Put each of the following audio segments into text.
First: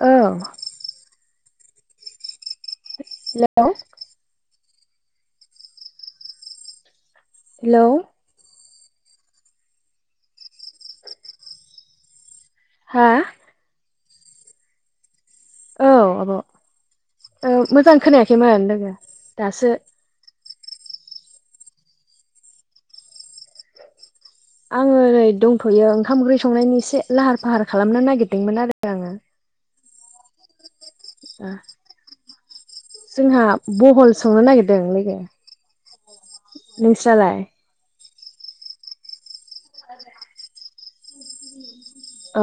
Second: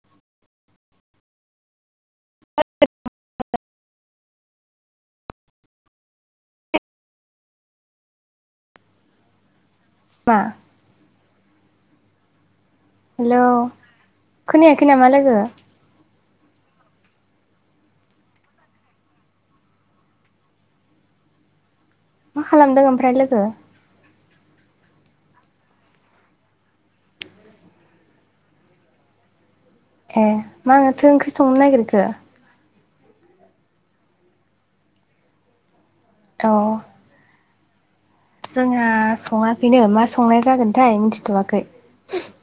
औ hello hello मा? हा हेलौ खोनायाखै नामा लोगो। औ आब' मोजां खोनायाखैमोन लोगो दासो मा खालामदों ओमफ्राय लोगो? आङो ओरै दंथ'यो ओंखाम ओंख्रि संनायनि एसे लाहार फाहार खालामनो नागिरदोंमोन आरो आङो ए माथो ओंख्रि ओ संनो नागिरखो? जोंहा बहल संनो नागिरदों लोगो। औ नोंस्रालाय? जोंहा सङाखैनो मा संनाय जागोनथाय मिथिथ'वाखै। अ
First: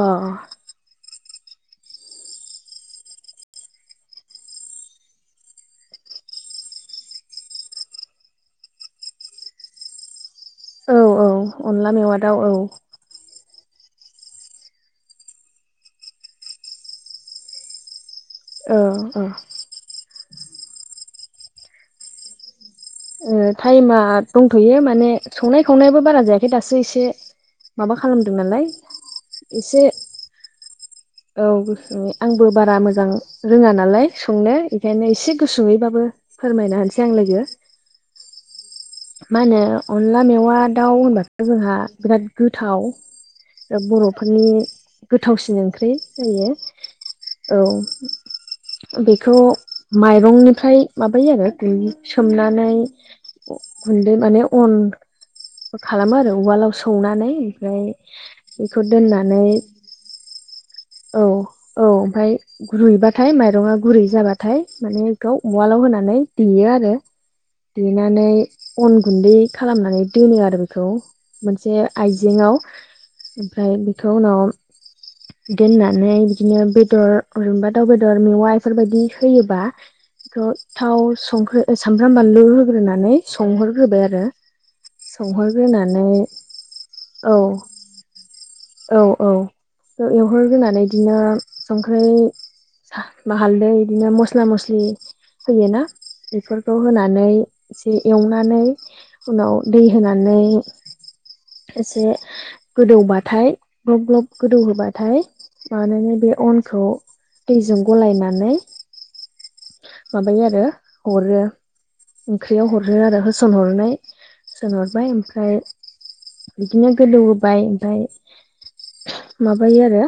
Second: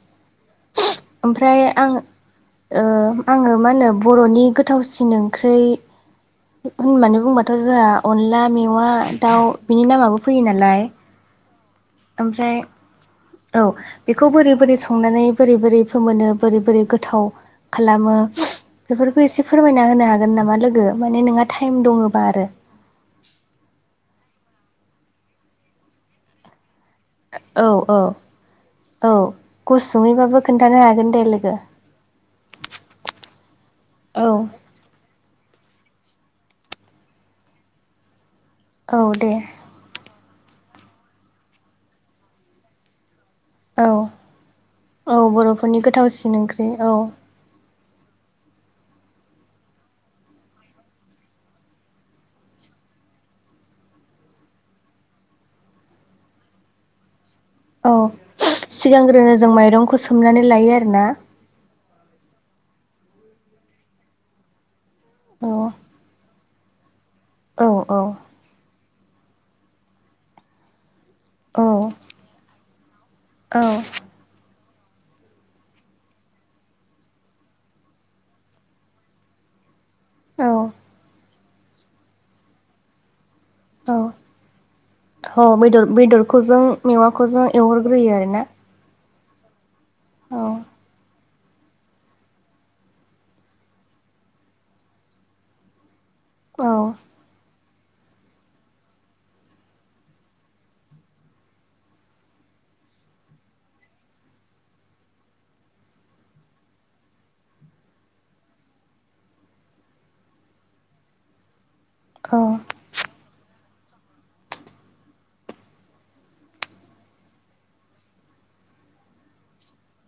ओमफ्राय आं ओ आङो मा होनो बर'नि गोथावसिन ओंख्रै होननानै बुंबाथ' जोंहा अनला मेवा दाउ बिनि नामाबो फैयो नालाय औ औ अनला मेवा दाउ औ ओमफ्राय औ बेखौ बोरै बोरै संनानै बोरै बोरै फोमोनो बोरै बोरै गोथाव खालामो औ बेफोरखौ औ एसे फोरमायना होनो हागोन नामा लोगो? माने नोंहा टाइम दङबा आरो ओ टाइमा दंथ'यो माने संनाय खावनायाबो बारा जायाखै दासो एसे औ माबा औ खालामदों नालाय औ एसे गुसुङैबाबो खोन्थानो हागोन। दे औ लोगो गोसो आंबो बारा मोजां रोङा नालाय औ संनो बेखायनो एसे गुसुङैबाबो फोरमायना होनोसै आं लोगो औ दे मा होनो अनला मेवा दाउ होनबाथ' जोंहा बिराद गोथाव औ बर'फोरनि औ गोथावसिन बर'फोरनि ओंख्रि गोथावसिन बेयो। ओंख्रि औ औ बेखौ माइरंनिफ्राय माबायो आरो उम सोमनानै गुन्दै माने अन खालामो आरो उवालाव सौनानै ओमफ्राय औ बेखौ दोननानै सुमनानै लायो आरो ना औ, औ ओमफ्राय रुइबाथाय माइरंआ गुरै जाबाथाय थाय माने बेयाव औ उवालाव होनानै देयो आरो, औ औ देनानै अन गुन्दै खालामनानै दोनो आरो बेखौ औ मोनसे आइजेंआव औ ओमफ्राय बेखौ उनाव दोननानै बिदिनो बेदर जरेनबा दाउ बेदर मेवा बेफोरबायदि होयोबा औ थाव संख्रि सामब्राम बानलु होग्रोनानै सोंहो औ औदर बेदरखौ ज मेवाखौ औ ज एवहरग्रोयो आरोना औ औ औ एवहरग्रोनानै बिदिनो संख्रै हालदै बिदिनो मस्ला मस्लि होयोना बेफोरखौ औ होनानै एसे एवनानै उनाव दै होनानै एसे गोदौबाथाय ग्लब ग्लब गोदौ होबाथाय मानोने बे अनखौ दैजों गलायनानै माबायो आरो हरो औ ओंख्रियाव हरो आरो होसनहरनाय होसनहरबाय ओमफ्राय बिदिनो गोदौ होबाय ओमफ्राय माबायो आरो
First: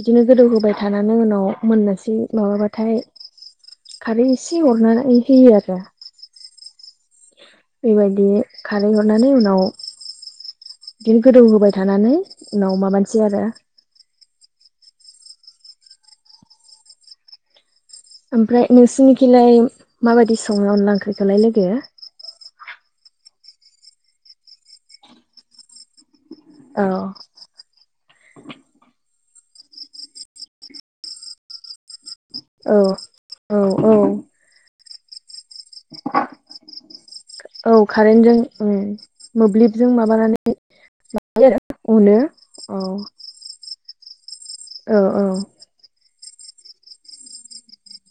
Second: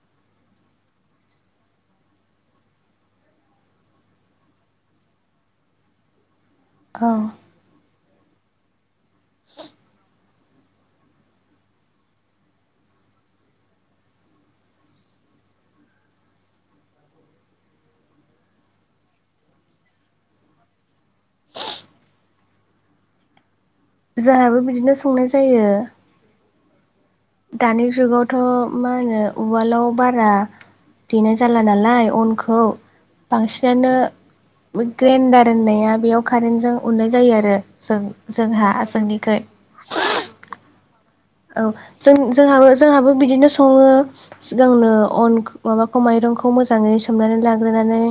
बिदिनो गोदौ होबाय थानानै उनाव मोननोसै माबाबाथाय खारै इसे हरनानै होयो आरो औ बेबायदि खारै हरनानै उनाव बिदिनो गोदौ होबाय थानानै उनाव माबानिसै आरो ओमफ्राय नोंसिनिखिलाय माबायदि संनाय अनला ओंख्रिखौलाय लोगो जोंहाबो बिदिनो संनाय जायो औ दानि जुगावथ' मा होनो उवालाव बारा देनाय जाला नालाय अनखौ औ औ औ बांसिनानो ग्रेन्डार होननाया बेयाव कारेन्टजों उननाय जायो आरो औ जों कारेन्टजों उम जोंहा जोंनिखै मोब्लिबजों माबानानै लायो औ आरो जों अनो जोंहाबो औ जोंहाबो बिदिनो सङो सिगांनो औ औ अन माबाखौ माइरंखौ मोजाङै सोमनानै लाग्रोनानै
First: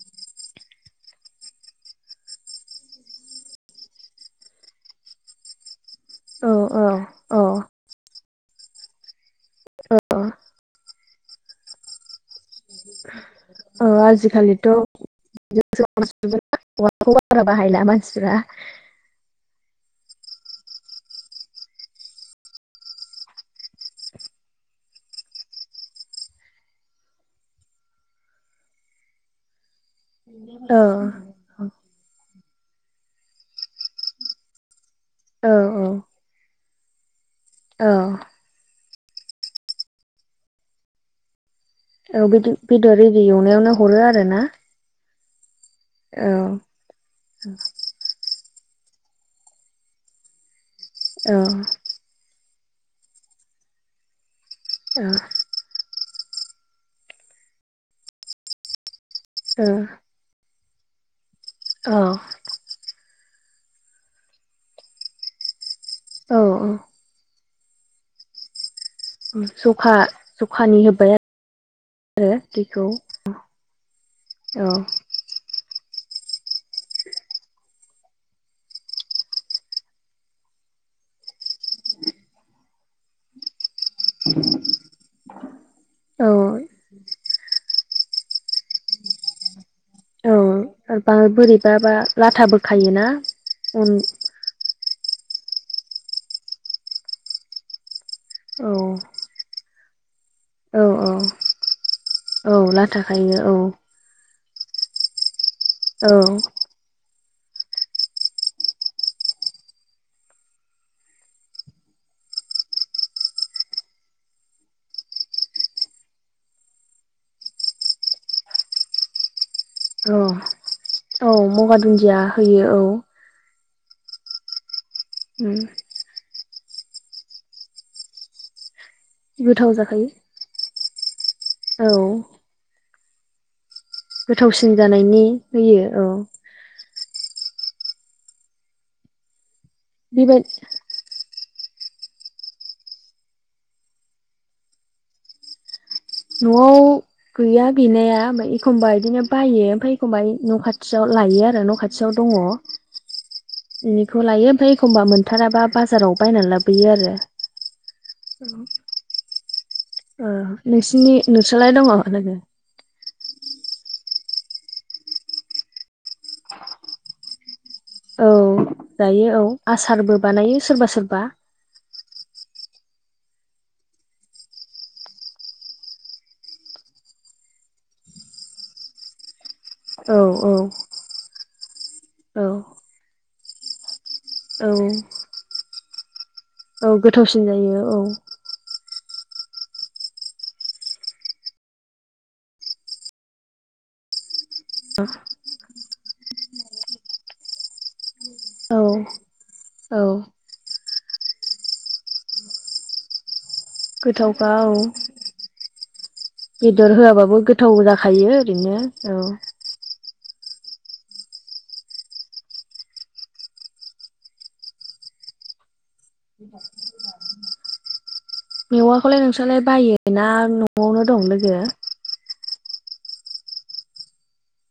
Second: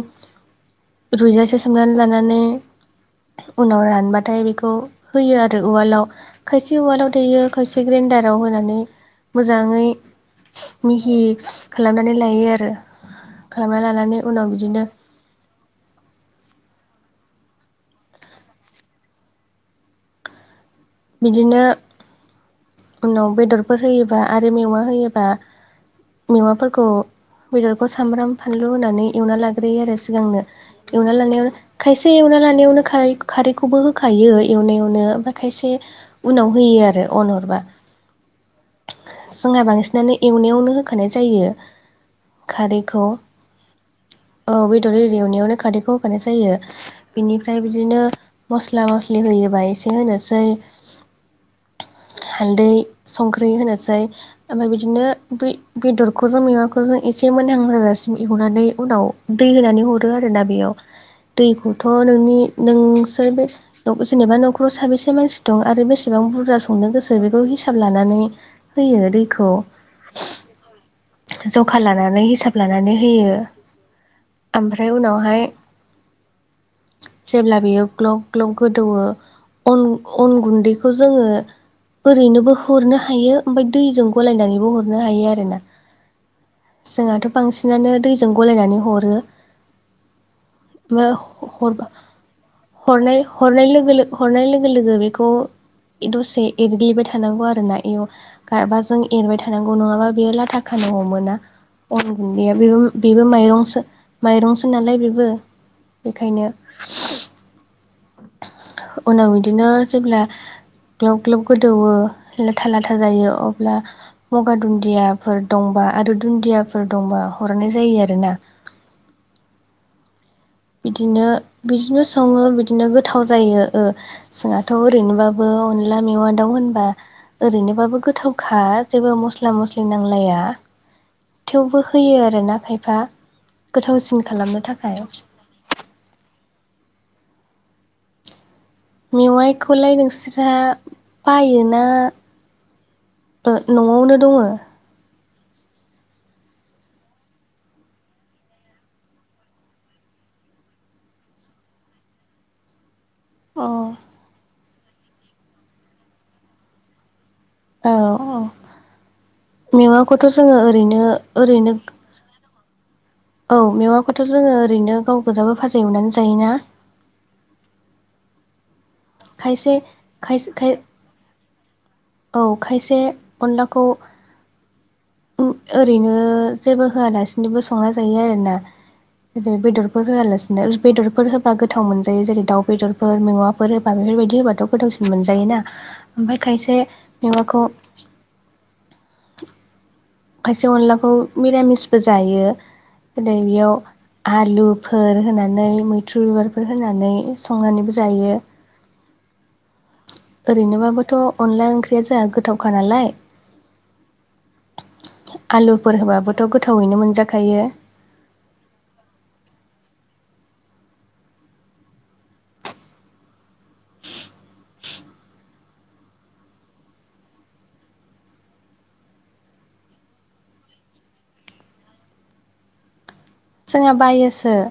रुजासे सोमनानै लानानै उनाव रानबाथाय बेखौ होयो आरो उवालाव औ खायसे उवालाव औ देयो खायसे ग्रेन्डाराव होनानै मोजाङै मिहि खालामनानै लायो आरो औ खालामना लानानै उनाव आजिखालिथ' बिदिनो [unintelligible] बाहायला मानसिफ्रा बिदिनो उनाव बेदरफोर होयोबा आरो मेवा होयोबा मेवाफोरखौ बेदरखौ सामब्राम फानलु होनानै एवना लाग्रोयो आरो सिगांनो औ एवना लानायावनो खायसे एवना लानायावनो खै खारैखौबो होखायो एवनायावनो ओमफ्राय औ खायसे औ उनाव होयो आरो अन हरबा औ जोंहा बांसिनानो एवनायावनो होखानाय जायो औ बिदि भिदअ खारैखौ रेडि एवनायावनो हरो आरो ना औ बेदर ए एवनायावनो खारदैखौ होखानाय जायो बिनिफ्राय बिदिनो मस्ला मस्लि होयोबा एसे होनोसै औ हालदै संख्रि होनोसै ओमफ्राय बिदिनो बै बेदरखौ ज मैमाखौजों एसे मोजहां जाजासिम एवनानै उनाव दै होनानै हरो आरोना बेयाव दैखौथ' औ नोंनि नोंसोर बे जेनेबा न'खराव साबेसे मानसि दं आरो बेसेबां औ बुरजा संनो गोसो बेखौ हिसाब लानानै होयो दैखौ जखा जखानि होबाय जखा लानानै आरो हिसाब दैखौ लानानै होयो । औ ओमफ्राय उनावहाय जेब्ला बियो ग्लग ग्लग गोदौवो अन अन गुन्दैखौ जोङो ओरैनोबो हरनो हायो ओमफाय दैजों गलायनानैबो हरनो हायो आरोना औ । जोंहाथ' बांसिनानो दैजों गलायनानै हरो । औ ओ हर बोरैबाबा लाथाबो खायोना हनाय-हरनाय अन लोगो लो हरनाय लोगो लोगो बेखौ दसे एरग्लिबाय थानांगौ आरोना एव औ गारबाजों एरबाय थानांगौ नङाबा बेयो लाथा औ खानांगौ औ मोना अन औ गुन्दैया लाथा बेबो-बेबो खायो औ माइरंसो माइरंसो नालाय बेबो औ बेखायनो उनाव बिदिनो जेब्ला ग्लब ग्लब गोदौवो लाथा लाथा जायो अब्ला मगा दुन्दियाफोर दंबा आरो दुन्दियाफोर दंबा हरनाय जायो आरो ना । औ । बिदिनो बिदिनो सङो बिदिनो औ गोथाव जायो ओ जोंहाथ' ओरैनोबाबो उम अनला मेवा दाउ होनबा ओरैनोबाबो गोथावखा । जेबो मस्ला गोथाव मस्लि जाखायो नांलाया थेवबो औ होयो आरोना खायफा । गोथावसिन खालामनो थाखाय । होयो औ । मेवाइखौलाय बेबाय नोंसोरहा बायोना ओ न'आवनो ओ दङो? न'आव गैया गैनाया ओम्फाय एखमबा बिदिनो बायो ओमफाय एखमबा न' खाथियाव लायो आरो न' खा थियाव दङ अ । एनिखौ लायो ओम्फाय एखमबा मोनथाराबा बाजाराव बायना लाबोयो आरो औ औ । [unintelligible] मेवाखौथ' ओ जोङो ओरैनो नोंसिनि ओरैनो नोंसालाय दङ लोगो? औ मेवाखोथ' जोङो ओरैनो गाव गोजाबो भाजा एवनानै जायोना । औ जायो औ खायसे आसारबो खायसे बानायो खाय सोरबा सोरबा । औ खायसे अनलाखौ उ ओरैनो जेबो होआलासिनोबो संना जायो आरोना [unintelligible] बेदर फोर औ औ होआलासिनो बेदरफोर होबा गोथाव मोनजायो जेरै औ दाउ बेदरफोर मेवा फोर होबा बेफोरबायदि होबाथ' औ गोथावसिन मोनजायोना ओमफाय खायसे औ गोथावसिन मेवाखो जायो औ । खायसे अनलाखौ मिरामिसबो जायो जेरै बेयाव आलु फोर होनानै मैथ्रु बिबारफोर होनानै संनानैबो जायो । औ । औ । ओरैनोबाबोथ' अनला ओंख्रिया जाहा गोथावखा नालाय । गोथावखा औ । आलुफोर होबाबो बेदर होआबाबो गोथाव जाखायो ओरैनो औ । [inaudible] मेवाखौलाय नोंस्रालाय बायोना न'आवनो दं लोगो? जोंहा बायोसो ।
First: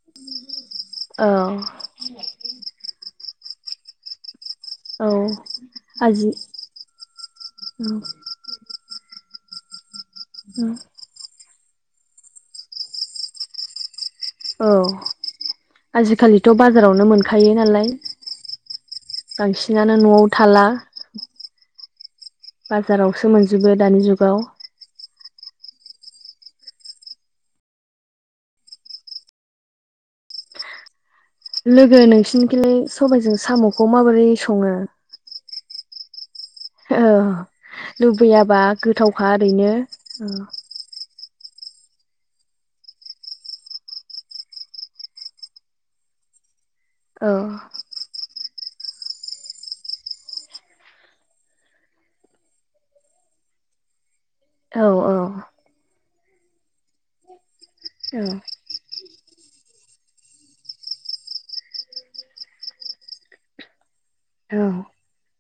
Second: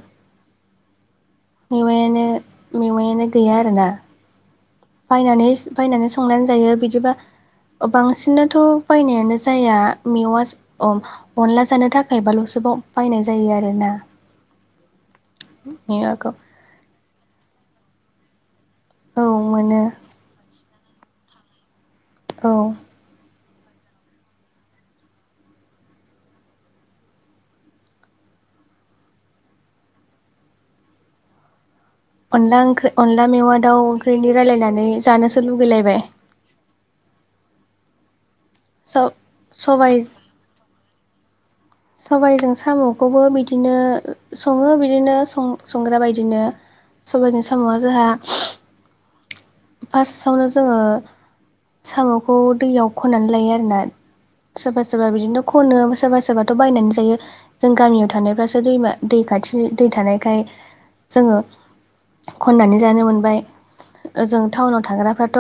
अ । मेवायानो मेवायानो गैया आरोना । औ बायनानै बायनानै आजि संनानै जायो बिदिबा ओ बांसिनोथ' बायनायानो जाया मेवाजो अम अनला जानो थाखाय बाल'सोबाव बायनाय जायो आरो ना । ओ मेवाखौ आजिखालिथ' बाजारावनो मोनखायो नालाय औ । मोनो बांसिनानो न'आव थाला । औ बाजारावसो मोनजोबो दानि जुगाव लोगो नों अनला ओंख्रि अनला मेवा दाउ ओंख्रिनि सङो रायलायनानै जानोसो लुगैलायबाय । औ लुबैयाबा सब गोथावखा ओरैनो सबाय । सबायजों साम'खौबो बिदिनो सङो बिदिनो संग्रा बायदिनो औ सबायाइनि साम'आ जोंहा फार्स्टआवनो जोङो साम'खौ दैयाव खननानै लायो आरोना सोरबा औ सोरबा बिदिनो औ खनो सोरबा सोरबाथ' बायनानै जायो जों गामियाव औ थानायफ्रासो दैमा दै खाथिनि दै थानायखाय जोङो खननानै जानो मोनबाय ओजों औ टाउनाव थाग्राफ्राथ'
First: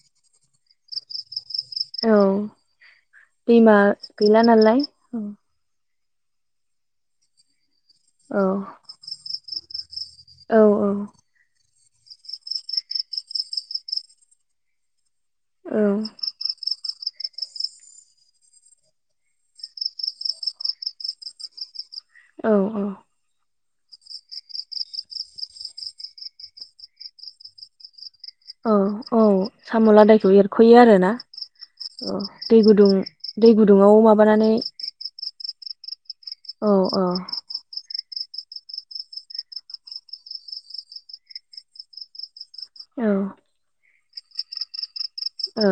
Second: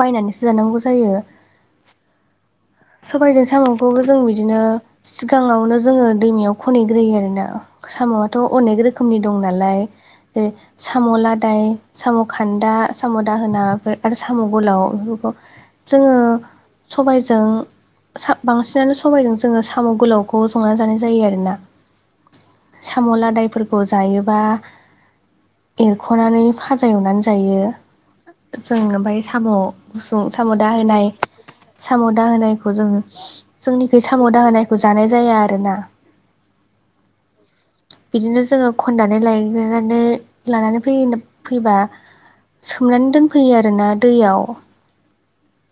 बायनानैसो जानांगौ जायो औ सबबायजों दैमा साम'खौबो जों गैला बिदिनो नालाय सिगाङावनो जोङो दैमायाव खनग्रोयो आरोना साम'आथ' औ अनेक रोखोमनि दं नालाय औ साम' लादाय साम' खान्दा साम' दाहोना बेफोर आरो साम' गोलाव बेफोरखौ औ जोङो सबायजों बांसिनानो समायदों जोङो साम' गोलावखौ संना जानाय जायो आरोोना औ साम' लादायफोरखौ जायोबा एरख'नानै फाजा एवनानै जायो औ जों औ ओमफफ्राय साम' गुसुं लादायखौ साम' एरख'यो दाहोनाय आरोना साम' औ द दै होनोनायखौ गुदुं जोङो दै गुदुङाव जोंनिखि साम' द माबानानै होनोनायखौ जानाय जाया आरोना अ अ बिदिनो जोङो खननानै लायनानै लानानै फै फैबा औ सोमनानै दोनफैयो आरोना दैयाव औ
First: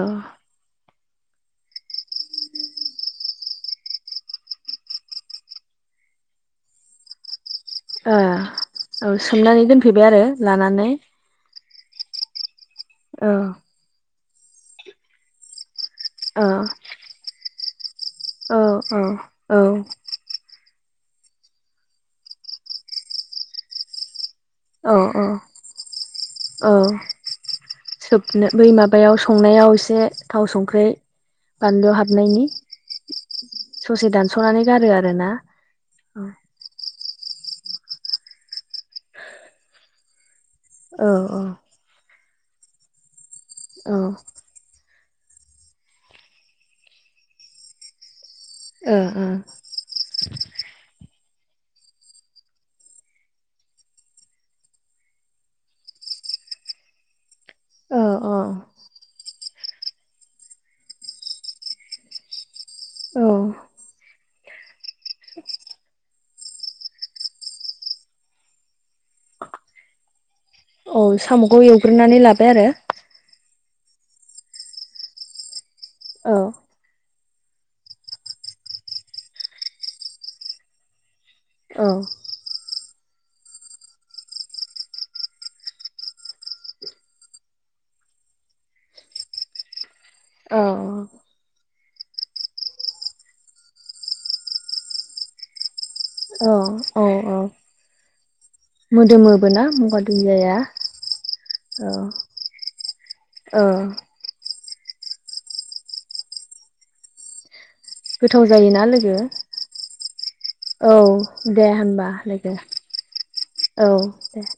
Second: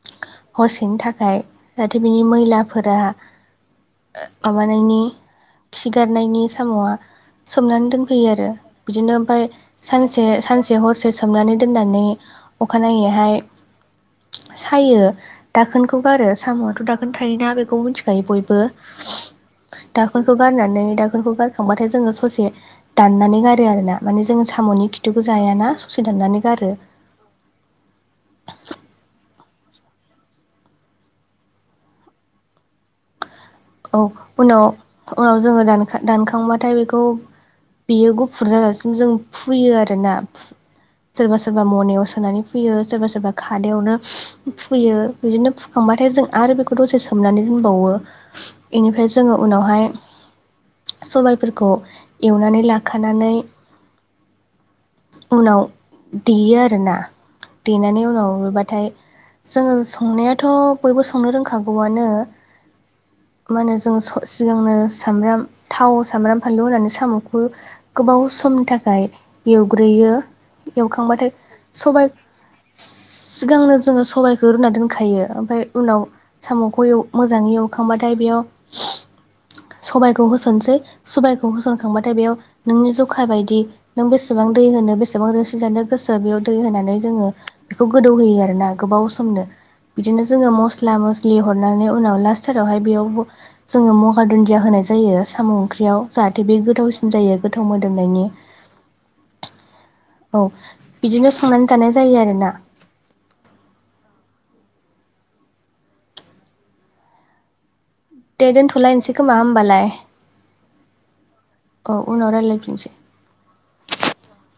हरसेनि थाखाय जाहाथे बिनि मैलाफोरा माबानायनि खिगारनायनि साम'आ सोमनानै ओ दोनफैयो आरो औ बिदिनो ओमफफ्राय सोमनानै दोनफैबाय आरो सानसे सानसे लानानै हरसे सोमनानै दोननानै औ अखानायैहाय सायो दाखोनखौ गारो औ साम'आथ' दाखोन थायोना बेखौ मिथि ज बयबो औ दा औ दखौ गारनानै दाखोरखौ गारखांबाथाय जोङो ससे दनानै गारो आरोोना म ज साम'नि औ औ खिथुखौ जायाना ससे दाननानै गारो औ सोबनो बै माबायाव संनायाव एसे थाव संख्रि बानद हाद ननायनि औ उनाव आरोना उनाव जोङो दानो औ दानखांबाथाय बेखौ बेयो गुफुर जाजासिम जों फुयो आर ना औ सोरबा औ सोरबा मनायाव सोनानै फैयो सोरबा सोरबा औ ओ खादायावनो फुयो बिदिनो फुखांबाथाय जों आरो बेखौ दसे सोमनानै दोनबावो बेनिफ्राय जोङो उनावहाय सबायफोरखौ एवनानै लाखानानै उनाव देयो आरोना औ देनानै उनावबाथाय जोङो संनायाथ' बयबो संनो रोंखागौआनो अ मा जों सिगांनो सामब्राम थाव सामबाम फानलु होनानै साम'खौ गोबाव समनि थाखाय एवग्रोयो औ एवखांबाथाय साम'खौ सबबाय एवग्रोनानै लाबाय आरो सिगांनो जोङो सबायखौ रुना दोनखायो ओमफ्राय उनाव साम' ख मोजाङै एवखांबाथाय बेयाव सबायखौ होसनसै सबायखौ औ होसनखांबाथाय बेयाव नोंनि जखा बायदि नों बेसेबां दै होनो बेसेबां रोसि जानो गोसो बेयाव दै होनानै जोङो बेखौ गोदौ होयो आरो ना गोबाव सम बिदिनो जोङो औ मस्ला मस्लि हरनानै उनाव लास्त थारावहाय बेयाव जों मगा दुन्दिया होनाय जायो साम' ओंख्रियाव, जाहाथे औ बे औ गोथावसिन औ जायो गोथाव मोदोमनायनि। मोदोमोबो ना मगा औ बिदिनो संनानै जानाय जायो आरोना। ओ। गोथाव दे जायोना दोनथ'लायनोसै लोगो खोमा होमबालाय औ दे औ होनबा उनाव लोगो रायज्लायफिनसै औ दे